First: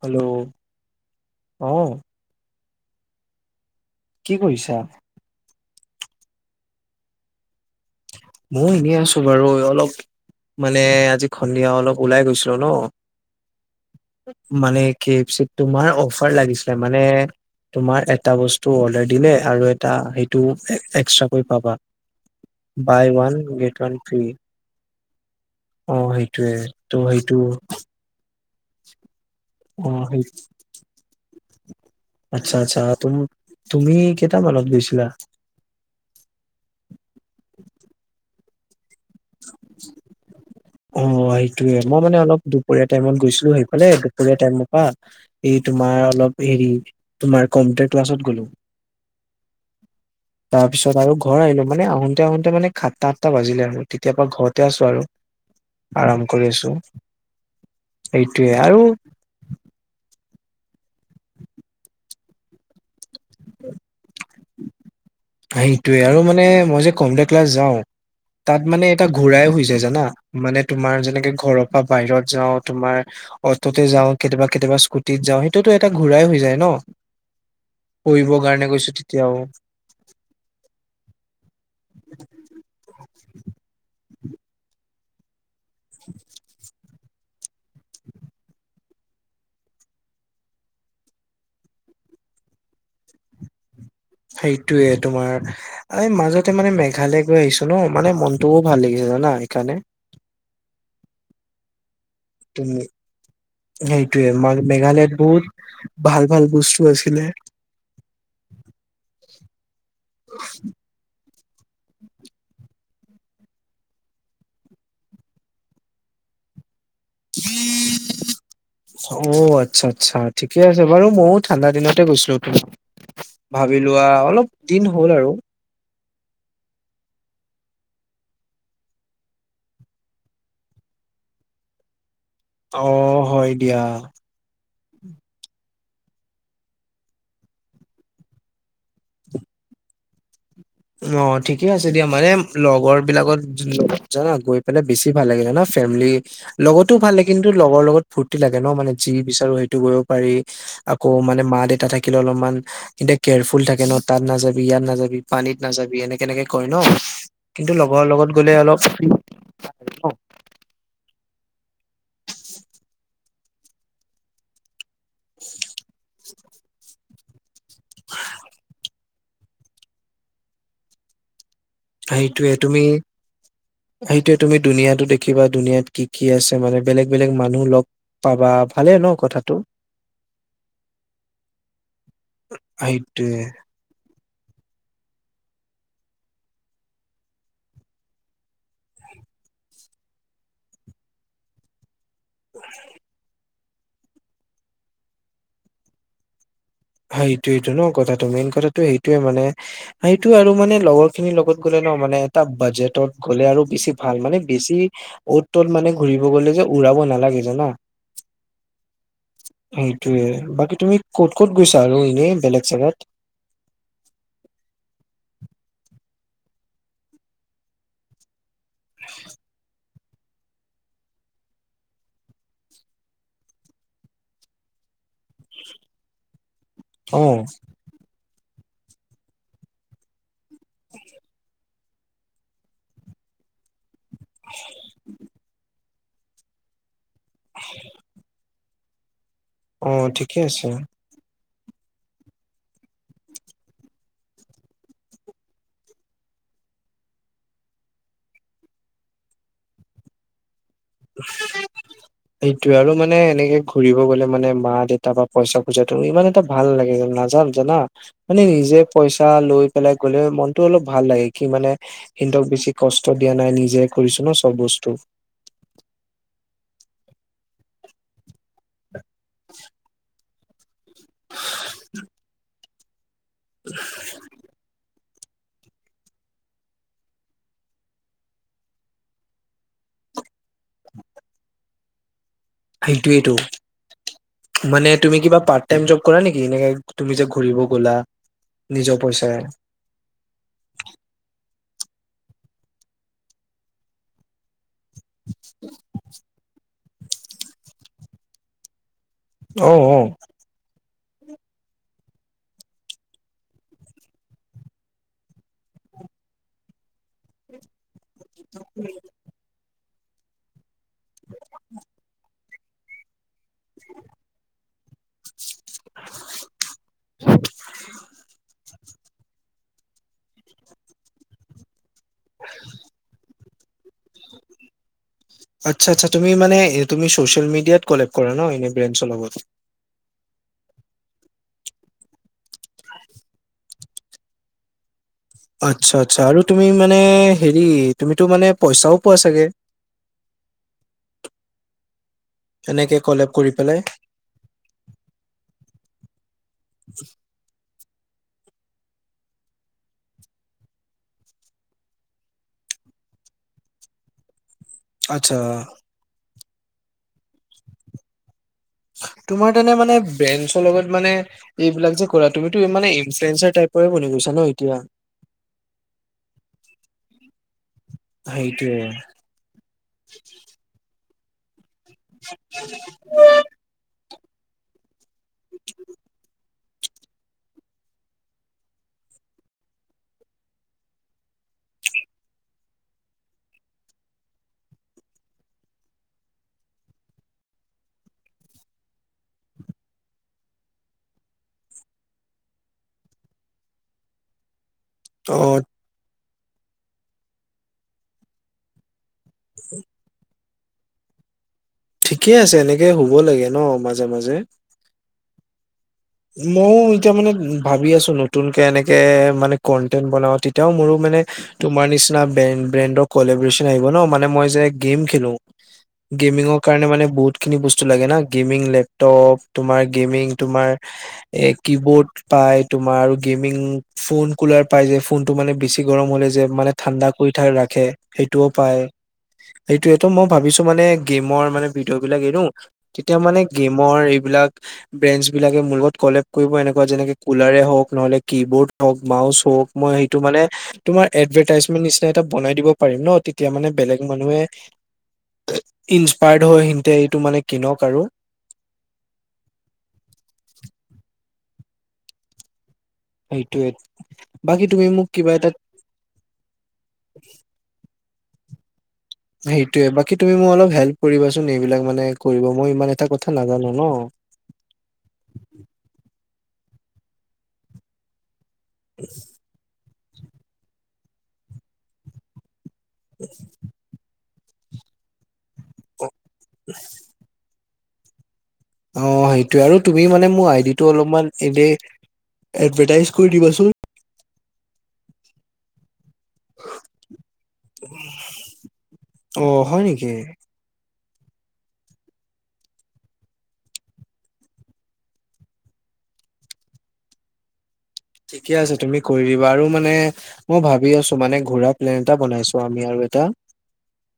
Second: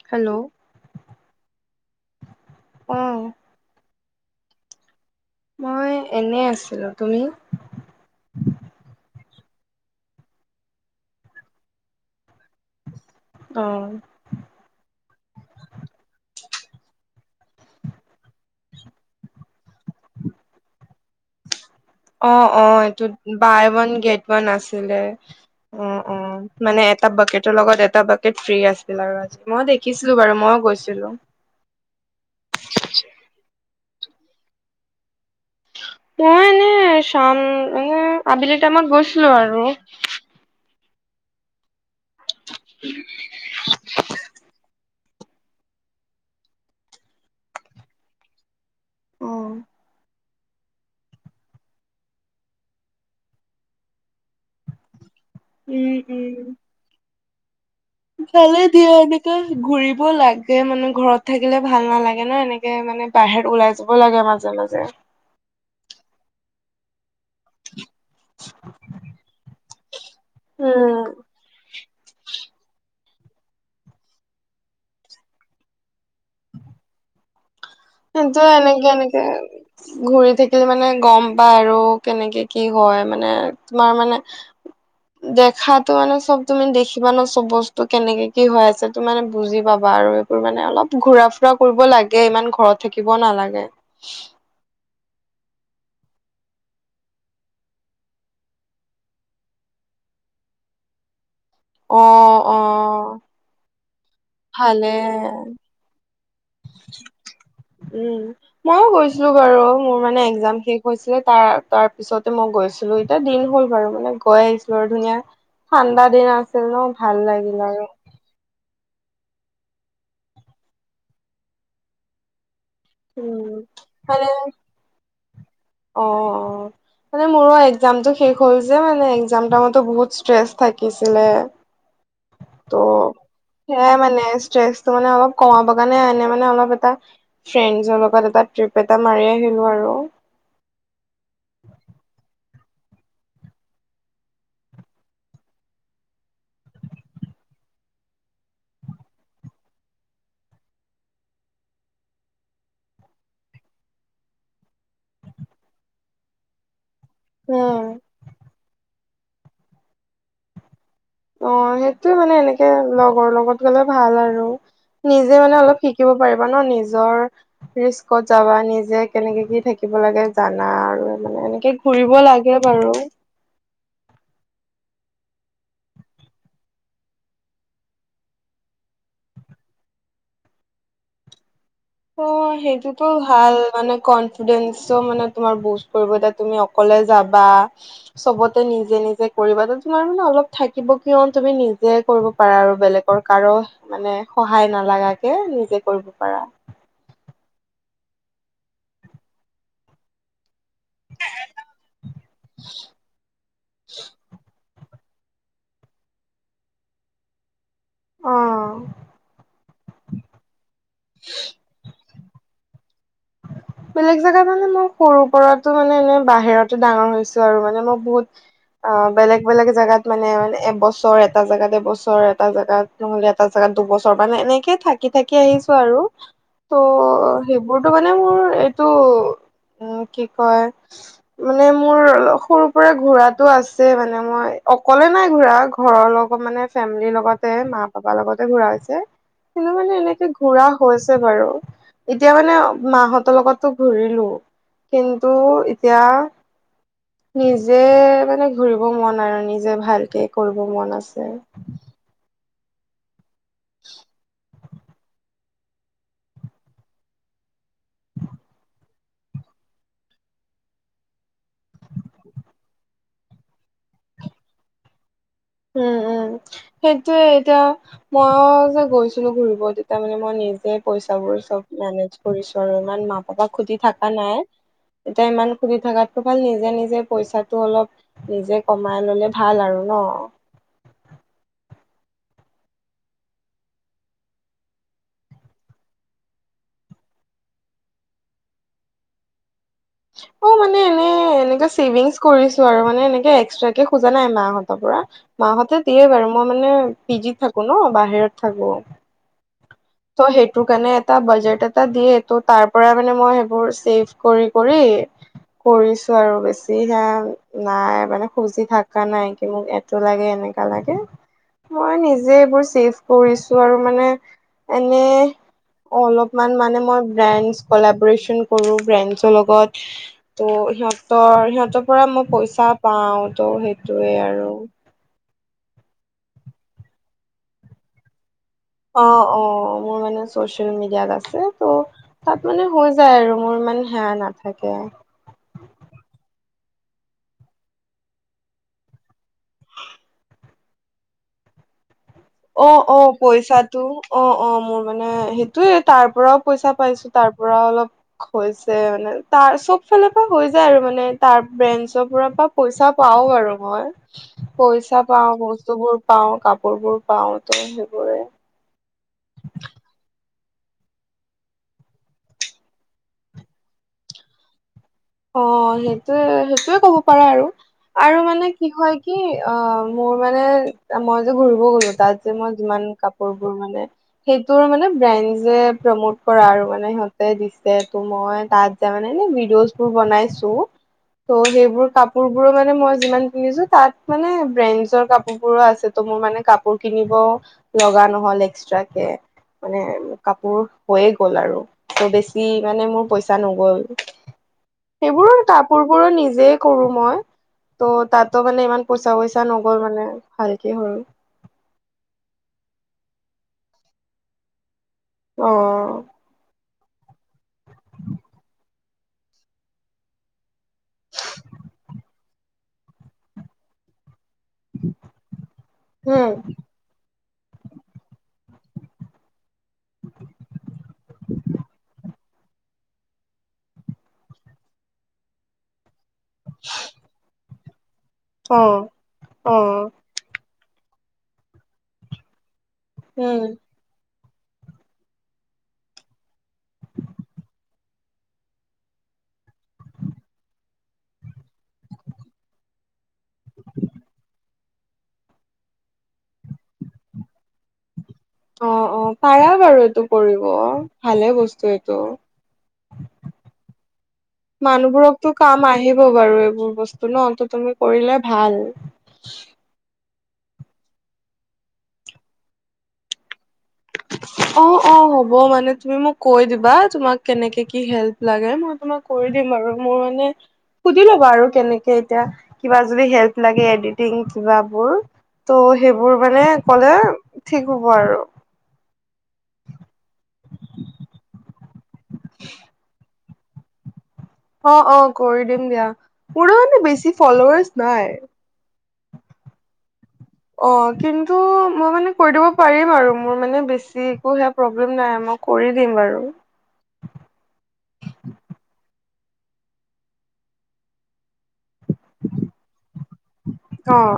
Hello, অ, অ', কি কৰিছা? মই এনেই আছিলোঁ তুমি? মও এনেই আছো বাৰু ঐ অলপ মানে আজি সন্ধিয়া অলপ ওলাই গৈছিলোঁ ন'। অ', মানে কে এফ চিত তোমাৰ অফাৰ লাগিছিলে মানে তোমাৰ এটা বস্তু অৰ্ডাৰ দিলে আৰু এটা সেইটো এক্সট্ৰা কৈ পাবা। অ', অ', বাই এইটোত one buy one free get one আছিলে। অ উম-উম সেইটোয়ে মানে ত' এটা সেইটো বাকেটৰ লগত এটা বাক তে ফ্ৰী আছিল আৰু আজি মই অ দেখিছিলোঁ সেই বাৰু মইও গৈছিলোঁ। আচ্ছা-আচ্ছা তুমি-তুমি কেইটামানত গৈছিলা? মই এনে চাম মানে আবেলি টাইমত গৈছিলোঁ আৰু। অ, সেইটোৱে মই মানে অলপ দুপৰীয়া টাইমত গৈছিলোঁ সেইফালে দুপৰীয়া টাইমপা এই তোমাৰ অলপ হেৰি তোমাৰ কম্পিউটাৰ ক্লাছত গ'লোঁ। অ তাৰ পিছত আৰু ঘৰ আহিলোঁ মানে আহোঁতে -আহোঁতে মানে সাতটা, আঠটা বাজিলে আৰু। তেতিয়াপা ঘৰতে আছো আৰু উম উম আৰাম কৰি আছোঁ। ভালে দিয়া এনে তেই ঘূৰিব লাগে মানে ঘৰত থাকিলে ভাল নালাগে ন' এনেকে মানে বাহেত ওলাই যাব লাগে মাজে-মাজে। আ সেইটোৱে আৰু মানে মই যে ক'ম দেক ক্লাছ যাওঁ তাত মানে এটা ঘোঁৰাই শুইছে জানা মানে তোমাৰ উম যেনেকে ঘৰত বা বাহিৰত যাওঁ তোমাৰ অটোতে যাওঁ, কেতিয়াবা-কেতিয়াবা স্কুটিত যাওঁ, সেইটোতো এটা ঘূৰাই হৈ যায় ন'? পঢ়িবৰ সেইটো কাৰণে গৈছো এনেকে-এনেকে তেতিয়াও ঘুৰি থাকিলে মানে গম পায় আৰু কেনেকে কি হয় মানে তোমাৰ মানে [inaudible] দেখাতো মানে চব তুমি দেখিবা ন' চব বস্তু কেনেকে কি হৈ আছে তো মানে বুজি পাবা আৰু এইবোৰ মানে অলপ ঘুৰা -ফু ফুৰা কৰিব লাগে ইমান ঘৰত থাকিব নালাগে। সেইটোৱেই তোমাৰ এই মাজতে মানে মেঘালয় গৈ আহিছো ন' মানে মনটোও ভাল লাগিছে জানা এইকাৰণে। অ', অ', উম, সেইটোৱেই ভালে মেঘালয়ত বহুত ভাল-ভাল বচ উম, ময়ও গৈছিলো বাৰু মোৰ মানে একজাম শেষ। হৈছিলে তাৰ-তাৰ পিছতে মই গৈছিলোঁ এতিয়া দিন হ'ল বাৰু মানে গৈ আহিছিলোঁ আৰু ধুনীয়া ঠাণ্ডা দিন আছিল ন' ভাল লাগিল আৰু। অ, আচ্ছা-আচ্ছা ঠিকে আছে বাৰু ময়ো ঠাণ্ডা দিনতে গৈছিললোঁ উম ভাবি লোৱা মানে অলপ দিন হ'ল আৰু। অ', অ', মানে মোৰো একজামটো শেষ হল যে মানে একজাম টাইমতো বহুত ষ্ট্ৰেছ থাকিছিলে। [inaudible] ত' অ' হয় দিয়া সেয়াই মানে ষ্ট্ৰেচটো মানে অলপ কমাব কাৰণে এনে মানে অলপ এটা ফ্ৰেণ্ডছৰ লগত এটা ট্ৰিপ এটা মাৰি আহিলোঁ আৰু। ম ঠিকে আছে দিয়া মানে লগৰবিলাকত জানা গৈ পেলাই বেছি ভাল লাগে জানা ফেমিলি লগতো ভাল লাগে কিন্তু লগৰ লগত ফূৰ্তি লাগে ন মানে যি বিচাৰো সেইটো কৰিব পাৰি। আকৌ মানে মা-দেউতা থাকিলেও অলপমান এয়া কেয়াৰফুল থাকে ন'তাত নাযাবি, ইয়াত নাযাবি পানীত নাযাবি এনেকে-এনেকে কয় ন কিন্তু উম লগৰ লগত গ'লে অলপ অ, সেইটোৱেই মানে এনেকে লগৰ লগত গলে ভাল আৰু। নিজে মানে অলপ শিকিব পাৰিবা ন নিজৰ ৰিস্কত যাবা, নিজে কেনেকে কি থাকিব লাগে জানা আৰু মানে এনেকে ঘুৰিব লাগে বাৰু সেইটোৱেই তুমি দুুনীয়াতো দেখিবা, দুুনীয়াত কি কি আছে মানে বেলেগ-বেলেগ মানুহ লগ পাবা ভালে ন কথাটো অ সেইটোতো সেইটোয়ে ভাল মানে কন ফিডেন্সটো মানে তোমাৰ বুষ্ট কৰিব তাত তুমি অকলে যাবা চবতে নিজে-নিজে কৰিবা, তোমাৰ মানে অলপ থাকিব কিয় তুমি নিজে কৰিব পাৰা আৰু বেলেগৰ কাৰো মানে সহায় নালাগাকে নিজে কৰিব পাৰা। সেইটোৱেইটো ন কথাটো, মেইন কথাটো সেইটোৱেই মানে, সেইটো আৰু মানে লগৰ খিনিৰ লগত গ'লে ন মানে এটা বাজেটত গ'লে আৰু বেছি ভাল মানে বেছি অত টত মানে ঘুৰিব গলে যে উৰাব নালাগে জানা অ' সে- টোৱেই বাকী তুমি ক'ত ক'ত গৈছা আৰু এনেই বেলেগ জেগাত বেলেগ জেগাত মানে মই সৰুৰ পৰাতো মানে এনেই বাহিৰতে ডাঙৰ হৈছো আৰু মানে মই বহুত অ বেলেগ-বেলেগ জেগাত মানে-মানে এবছৰ এটা জেগাত এবছৰ, এটা জেগাত নহ'লে এটা জেগাত দুবছৰ মানে এনেকে থা থাকি-থাকি আহিছো আৰু [inaudible] ত' অ সেইবোৰতো মানে মোৰ এইটো উম কি কয় মানে মোৰ অলপ সৰুৰ পৰা ঘূৰাত তো আছে মানে মই অকলে নাই ঘুৰা ঘৰৰ লগত মানে ফেমিলিৰ লগত লগতে মা-পাপাৰ লগতে ঘুৰা হৈছে কিন্তু অ মানে এনেকে ঠিকে ঘুৰা আছে হৈ ছে বাৰু এতিয়া মানে মাঁহত তোৰ লগততো ঘুৰিলো কিন্তু এতিয়া নিজে মানে ঘুৰিব মন আৰু নিজে ভালকে কৰিব মন আছে। সেইটোৱে আৰু মানে এনেকে ঘুৰিব গলে মানে মা দেউ তাৰ পৰা পইচা খোজাতো ইমান এটা ভাল নেলাগে নাযাম জানা মানে নিজে পইচা লৈ পেলাই গলে মনটো অলপ ভাল লাগে কি মানে সিহঁতক বেছি কষ্ট দিয়া নাই নিজে কৰিছো ন চব বস্তু উম উম সেইটোৱে এতিয়া মইয়ো যে গৈছিলো ঘুৰিব তেতিয়া মানে মই নিজে পইচা বোৰ চব মেনেজ কৰিছো তো ইমান মা-পাপাক সুধি থাকা নাই। এতিয়া ইমান খুজি থাকাতকৈ ভাল নিজে নিজে পইচাটো অলপ নিজে কমাই ললে ভাল আৰু ন। সেইটোৱেইটো মানে তুমি কিবা পাৰ্ট টাইম জব কৰা নেকি এনেকে তুমি যে ঘূৰিব গ'লা। নিজৰ পইচাৰে অ মানে এনে এনেকে চেভিংছ কৰিছো আৰু মানে এনেকে এক্সট্ৰাকে খোজা নাই মাঁহত তৰ পৰা মাহঁতে দিয়ে বাৰু মই মানে পি জি ত থাকো ন বাহিৰত থাকো। অ অ ত সেইটোৰ কাৰণে এটা বাজেট এটা দিয়ে ত' তাৰ পৰা মানে মই সেইবোৰ চেভ কৰি কৰি কৰিছো আৰু বেছি সেয়া নাই। মানে খুজি থাকা নাই কি মোক এটো লাগে এনেকা লাগে মই নিজে এইবোৰ চেফ কৰিছো আৰু মানে এনেই অলপমান মানে মই ব্ৰেণ্ডছ কলাব্ৰেচন কৰো ব্ৰেণ্ডছৰ লগত ত' সিহঁতৰ সিহঁতৰ পৰা মই পইচা পাও ত' সেইটোৱে আৰু আচ্ছা আচ্ছা তুমি মানে হেৰি তুমি চচিয়েল মিডিয়াত কলেব কৰা ন এনে অ ব্ৰেণ্ডছৰ লগত অ, মোৰ মানে আছে চচিয়েল মিডিয়াত আছে ত' তাত মানে হৈ যায় আৰু মোৰ ইমান সেয়া নাথাকে আচ্ছা আচ্ছা আৰু তুমি মানে হেৰি তুমিতো মানে পইচাও পোৱা চাগে অ অ এনেকে কলেব কৰি পইচাটো পেলাই অ অ মোৰ মানে সেইটোৱে তাৰ পৰাও পইচা পাইছোঁ তাৰ পৰাও অলপ হৈছে মানে তাৰ চব ফালৰ পৰা হৈ যায় আৰু মানে তাৰ ব্ৰেণ্ডছৰ পৰা পাব পইচা পাওঁ বাৰু মই পইচ পইচা পাওঁ, আচ্ছা বস্তু বোৰ পাওঁ, কাপোৰ বোৰ পাওঁ ত' সেইবোৰে তোমাৰ তেনে মানে ব্ৰেণ্ডছৰ লগত মানে এইবিলাক যে কৰা তুমিতো ই মানে ইনফ্লুৱেঞ্চাৰ টাইপৰে বনি গৈছা ন'এতিয়া অ, সেইটোৱে -সেইটোৱে ক'ব পাৰা আৰু- আৰু মানে কি সেইটোৱে হয় কি অ, মোৰ মানে মই যে ঘুৰিব গলো তাত যে মই যিমান কাপোৰবোৰ মানে সেইটোৰ মানে ব্ৰেণ্ডজে প্ৰমোট কৰা আৰু মানে ইহঁত তে দিছে ত' মই তাত যায় মানে এ ভিডিঅ'চ বোৰ বনাইছো। ত' সেইবোৰ কাপোৰ বোৰো মানে মই যিমান পিন্ধিছো তাত মানে ব্ৰেণ্ডছৰ কাপোৰ বোৰো আছে ত' মোৰ মানে কাপোৰ কিনিব লগা নহ'ল এক্সট্ৰা কে। মানে কাপোৰ হৈয়ে গ'ল আৰু ত' বেছি মানে মোৰ পইচা নগ'ল। সেইবোৰ অ কাপোৰ বোৰো নিজেই কৰো মই ত' তাতো মানে ইমান পইচা গৈছ তাই নগ'ল মানে ভালকে হ'ল। ঠিকেই আছে এনেকে হ'ব লাগে ন' মাজে- মাজে অ', ময়ও এতিয়া মানে ভাবি আছো নতুনকে এনেকে মানে কন্টেন্ট বনাওঁ তেতিয়াও মোৰো মানে তোমাৰ নিচিনা ব্ৰেণ্ড- ব্ৰেণ্ডৰ কলেব্ৰেচন আহিব ন'মানে মই যে গেম খেলো গেমিংক উম কাৰণে মানে বহুতখিনি বস্তু লাগে না গেমিং লেপটপ তোমাৰ গেমিং তোমাৰ এ কি বোৰ্ড পাই তোমাৰ আৰু গেমিং ফোন কুলাৰ পাই যে ফোনটো মানে বেছি গৰম হ'লে যে মানে ঠাণ্ডা কৰি থাই ৰাখে সেইটোও অ পায় অ সেইটোৱে ত'মইও ভাবিছো মানে গেমৰ মানে ভিডিঅ' বিলাক এৰো তেতিয়া মানে উম গেম মৰ এইবিলাক ব্ৰেনছ বিলাক এ মোৰ লগত কলেব কৰিব এনেকুৱা যেনেকে কুলাৰে হওঁক নহলে কি বৰ্ড হওক, মাউচ হওক মই সেইটো মানে তোমাৰ এডভাৰ্টাইজমেন্ট নিচিনা এটা বনাই দিব পাৰিম ন' তেতিয়া মানে বেলেগ মানুহে ইনসপায়াৰ্ড হৈ সিতে এইটো মানে কিনক আৰু। অ', অ', পাৰা বাৰু এইটো কৰিব ভালে বস্তু এইটো। সেইটোয়ে বাকী তুমি মোক কিবা মানুহবোৰকতো এটা কাম আহিব বাৰু এইবোৰ বস্তু। স্তু ন' ত' তুমি কৰিলে ভাল। [unintelligible] সেইটোয়ে বাকী তুমি মোক অলপ হেল্প কৰিবা চোন এইবিলাক মানে কৰিব মই ইমান এটা কথা নাজানো ন'। অ', অ', হ'ব মানে তুমি মোক কৈ দিবা তোমাক কেনেকে কি হেল্প লাগে। মই তোমাক কৰি দিম আৰু মোৰ মানে সুধি লবা আৰু কেনেকে এতিয়া কিবা যদি হেল্প লাগে এডিটিং কিবা বোৰ ত' সেইবোৰ মানে ক'লে ঠিক হ'ব আৰু। অ, সেইটোৱে আৰু তুমি মানে মোৰ আইডি টো অলপমান এনে এডভেটাইছ কৰি দিবা চোন? অ', অ', কৰি দিম দিয়া মোৰো মানে বেছি ফলৱাৰ্চ নাই। অ, হয় নেকি? অ, কিন্তু মই মানে কৰি দিব পাৰিম আৰু মোৰ মানে বেছি একো হে প্ৰব্লেম নাই মই কৰি দিম বাৰু। ঠিকে আছে তুমি কৰি দিবা আৰু মানে মই ভাবি আছো মানে ঘুৰা প্লেন এটা বনাইছো আমি আৰু এটা অ'।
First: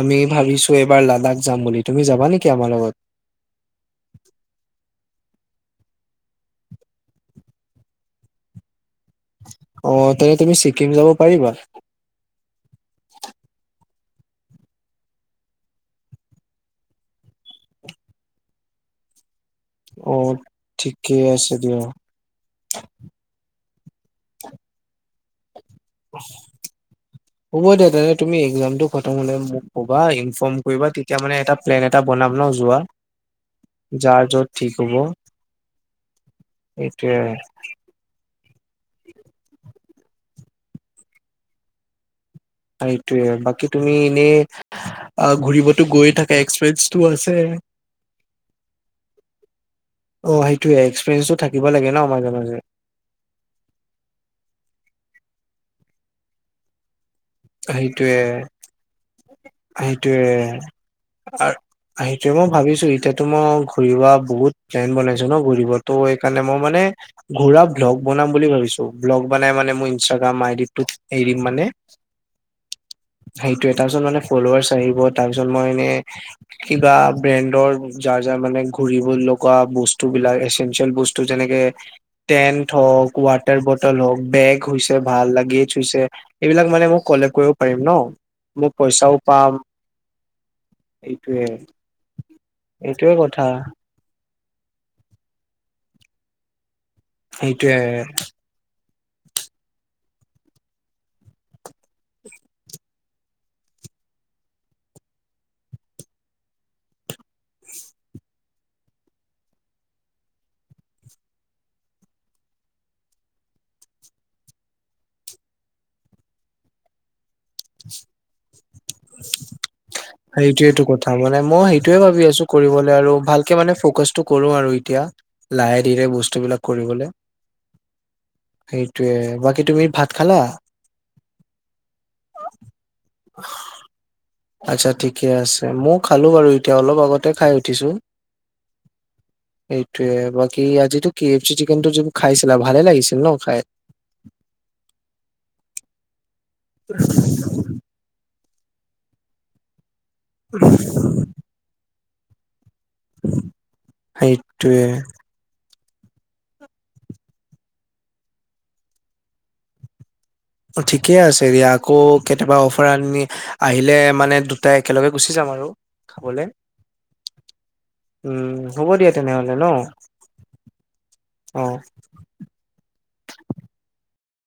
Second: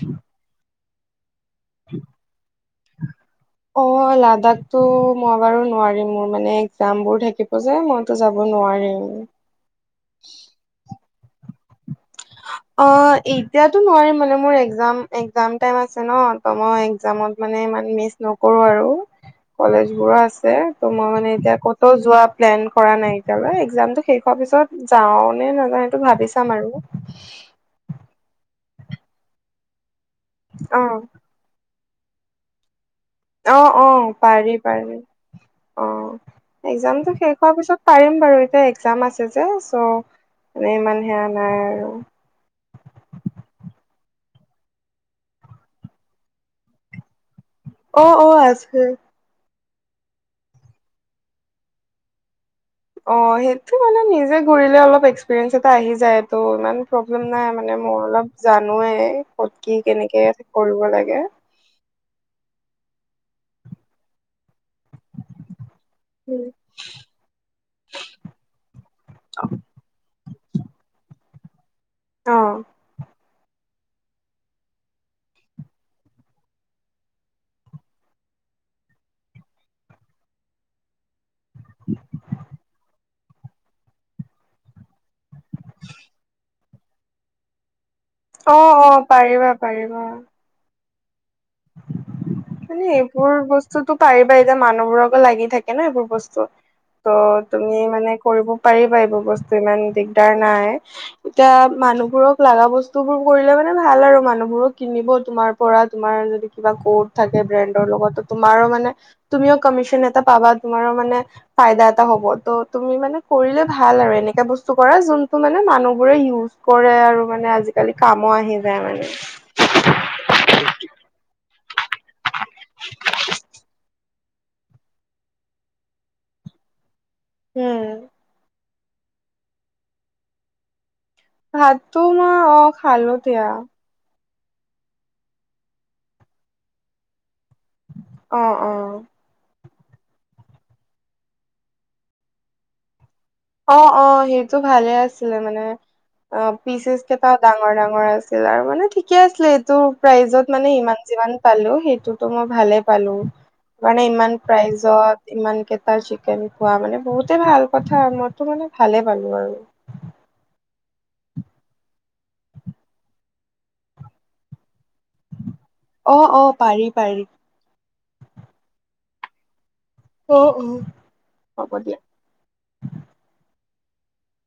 আমি ভাবিছো এইবাৰ লাডাখ যাম বুলি তুমি যাবা নেকি আমাৰ লগত? অ, লাডাখতো মই বাৰু নোৱাৰিম মোৰ মানে একজাম বোৰ থাকিব যে মই তো যাব নোৱাৰিম। অ, তেনে তুমি ছিকিম যাব পাৰিবা? অ, এতিয়াতো নোৱাৰিম মানে মোৰ একজাম- একজাম টাইম আছে ন' ত'মই একজামত মানে ইমান মিচ নকৰো আৰু। কলেজ অ বোৰো আছে ত ঠিকে মই মানে আছে এতিয়া দিয়া। ক'ত যোৱা প্লেন কৰা নাই এতিয়ালৈ একজামটো শেষ হোৱাৰ পিছত যাও নে নাযাওঁ সেইটো ভাবিছ চাম আৰু হ'ব দে তেনেহলে তুমি একজামটো খতম হলে মোক ক'বা ইনফৰ্ম অ কৰিবা তেতিয়া মানে এটা প্লেন এটা বনাম ন যোৱা অ অ যাৰ য'ত পাৰি ঠিক হ'ব পাৰি অ একজামটো এইটোয়ে শেষ হোৱাৰ পিছত পাৰিম বাৰু এতিয়া একজাম আছে যে চ' মান ইমান সেয়া নাই আৰু সেইটোৱে বাকি তুমি এনে আহ ঘূৰিবতো গৈয়ে থাকে এক্সপিৰিয়েঞ্চতো আছে অ অ আছে অ সেইটোয়ে এক্সপেৰিয়ঞ্চ থাকিব লাগে ন মাজে মাজে অ সেইটো মানে নিজে ঘূৰিলে অলপ এক্সপিৰিয়েঞ্চ এটা আহি যায় টো ইমান প্ৰব্লেম নাই মানে মই সেইটোয়ে অলপ জানোৱেই ক'ত কি কেনেকে কৰিব লাগে। আহ সেইটোয়ে মই ভাবিছো এতিয়াতো মই ঘূৰিবা বহুত প্লেন বনাইছো ন ঘূৰিব তো এইকাৰণে মই মানে ঘোৰা ব্লক বনাম বুলি ভাবিছো। ব্লক বনাই মানে মোৰ ইষ্টাগ্ৰাম আই দি টৌত এৰিম মানে অ সেইটোয়ে তাৰপিছত মানে ফলোৱাৰাৰ্চ আহিব তাৰপিছত মই এনে কিবা ব্ৰেনদৰ যাৰ যাৰ মানে ঘূৰিবোৰ লগোৱা বস্তু বিলাক এচেনচিয়েল বস্ তোৰ যেনেকে টেন হক, ৱাটাৰ বটল হক, বেগ হৈছে ভাল গেছ হৈছে এইবিলাক মানে মোক কলেব কৰিব পাৰিম ন অ মোৰ অ পইচাও পাৰিবা পাম পাৰিবা এইটোয়ে মানে এইটোয়ে এইবোৰ কথা বস্তুতো পাৰিবা যে মানুহবোৰকো লাগি থাকে ন এইবোৰ বস্তু ত সেইটোয়ে তুমি মানে কৰিব পাৰিবাই এইবোৰ বস্তু ইমান দিগদাৰ নাই এতিয়া মানুহবোৰক লগা বস্তু বোৰ কৰিলে মানে ভাল আৰু মানুহবোৰক কিনিব তোমাৰ পৰা তোমাৰ য দি কিবা কৌত থাকে ব্ৰেণ্ডৰ লগত তোমাৰো মানে তুমিও কমিচন এটা পাবা তোমাৰো মানে ফিয়দা এটা হ'বত তুমি মানে কৰিলে ভাল আৰু এনে বস্তু কৰা যোনটো মানে মানুহবোৰে ইওজ কৰে আৰু মানে আজিকালি কামো আহি যায় মানে সেইটোৱেটো কথা মানে মই সেইটোয়ে ভাবি আছো কৰিবলে আৰু ভালকে মানে ফকাচটো কৰো আৰু এতিয়া লাহে ধীৰে বস্তুবিলাক কৰিবলে উম সেইটোৱে বাকী তুমি ভাত খালা ভাতটো মই অ খালো দিয়া আচ্ছা ঠিকে আছে মই খালো বাৰু এতিয়া অলপ আগতে খাই উঠিছোঁ অ অ এইটোৱে বাকি আজিটো কে এফ চি চিকেনটো যোনটো খাইছিলা ভালে লাগিছিল ন খাই অ অ সেইটো ভালে আছিলে মানে অ পিচেচ কেইটাও ডাঙ ডাঙৰ ডাঙৰ আছিল আৰু মানে ঠিকে আছিলে এইটো প্ৰাইজত মানে ইমান যিমান পালো সেইটোতো মই ভালে পালো মানে ইমান সেইটোয়ে প্ৰাইজত ইমানকেইটাৰ চিকেন খোৱা মানে বহুতে ভাল কথা মইতো মানে ভালে পালো আৰু ঠিকে আছে দিয়া আকৌ কেতিয়াবা অফাৰ আনি আহিলে মানে দুটাই একেলগে গুচি যাম আৰু অ অ খাবলে পাৰি পাৰি উম হ'ব দিয়া তেনেহলে ন অ অ অ'। হ'ব দিয়া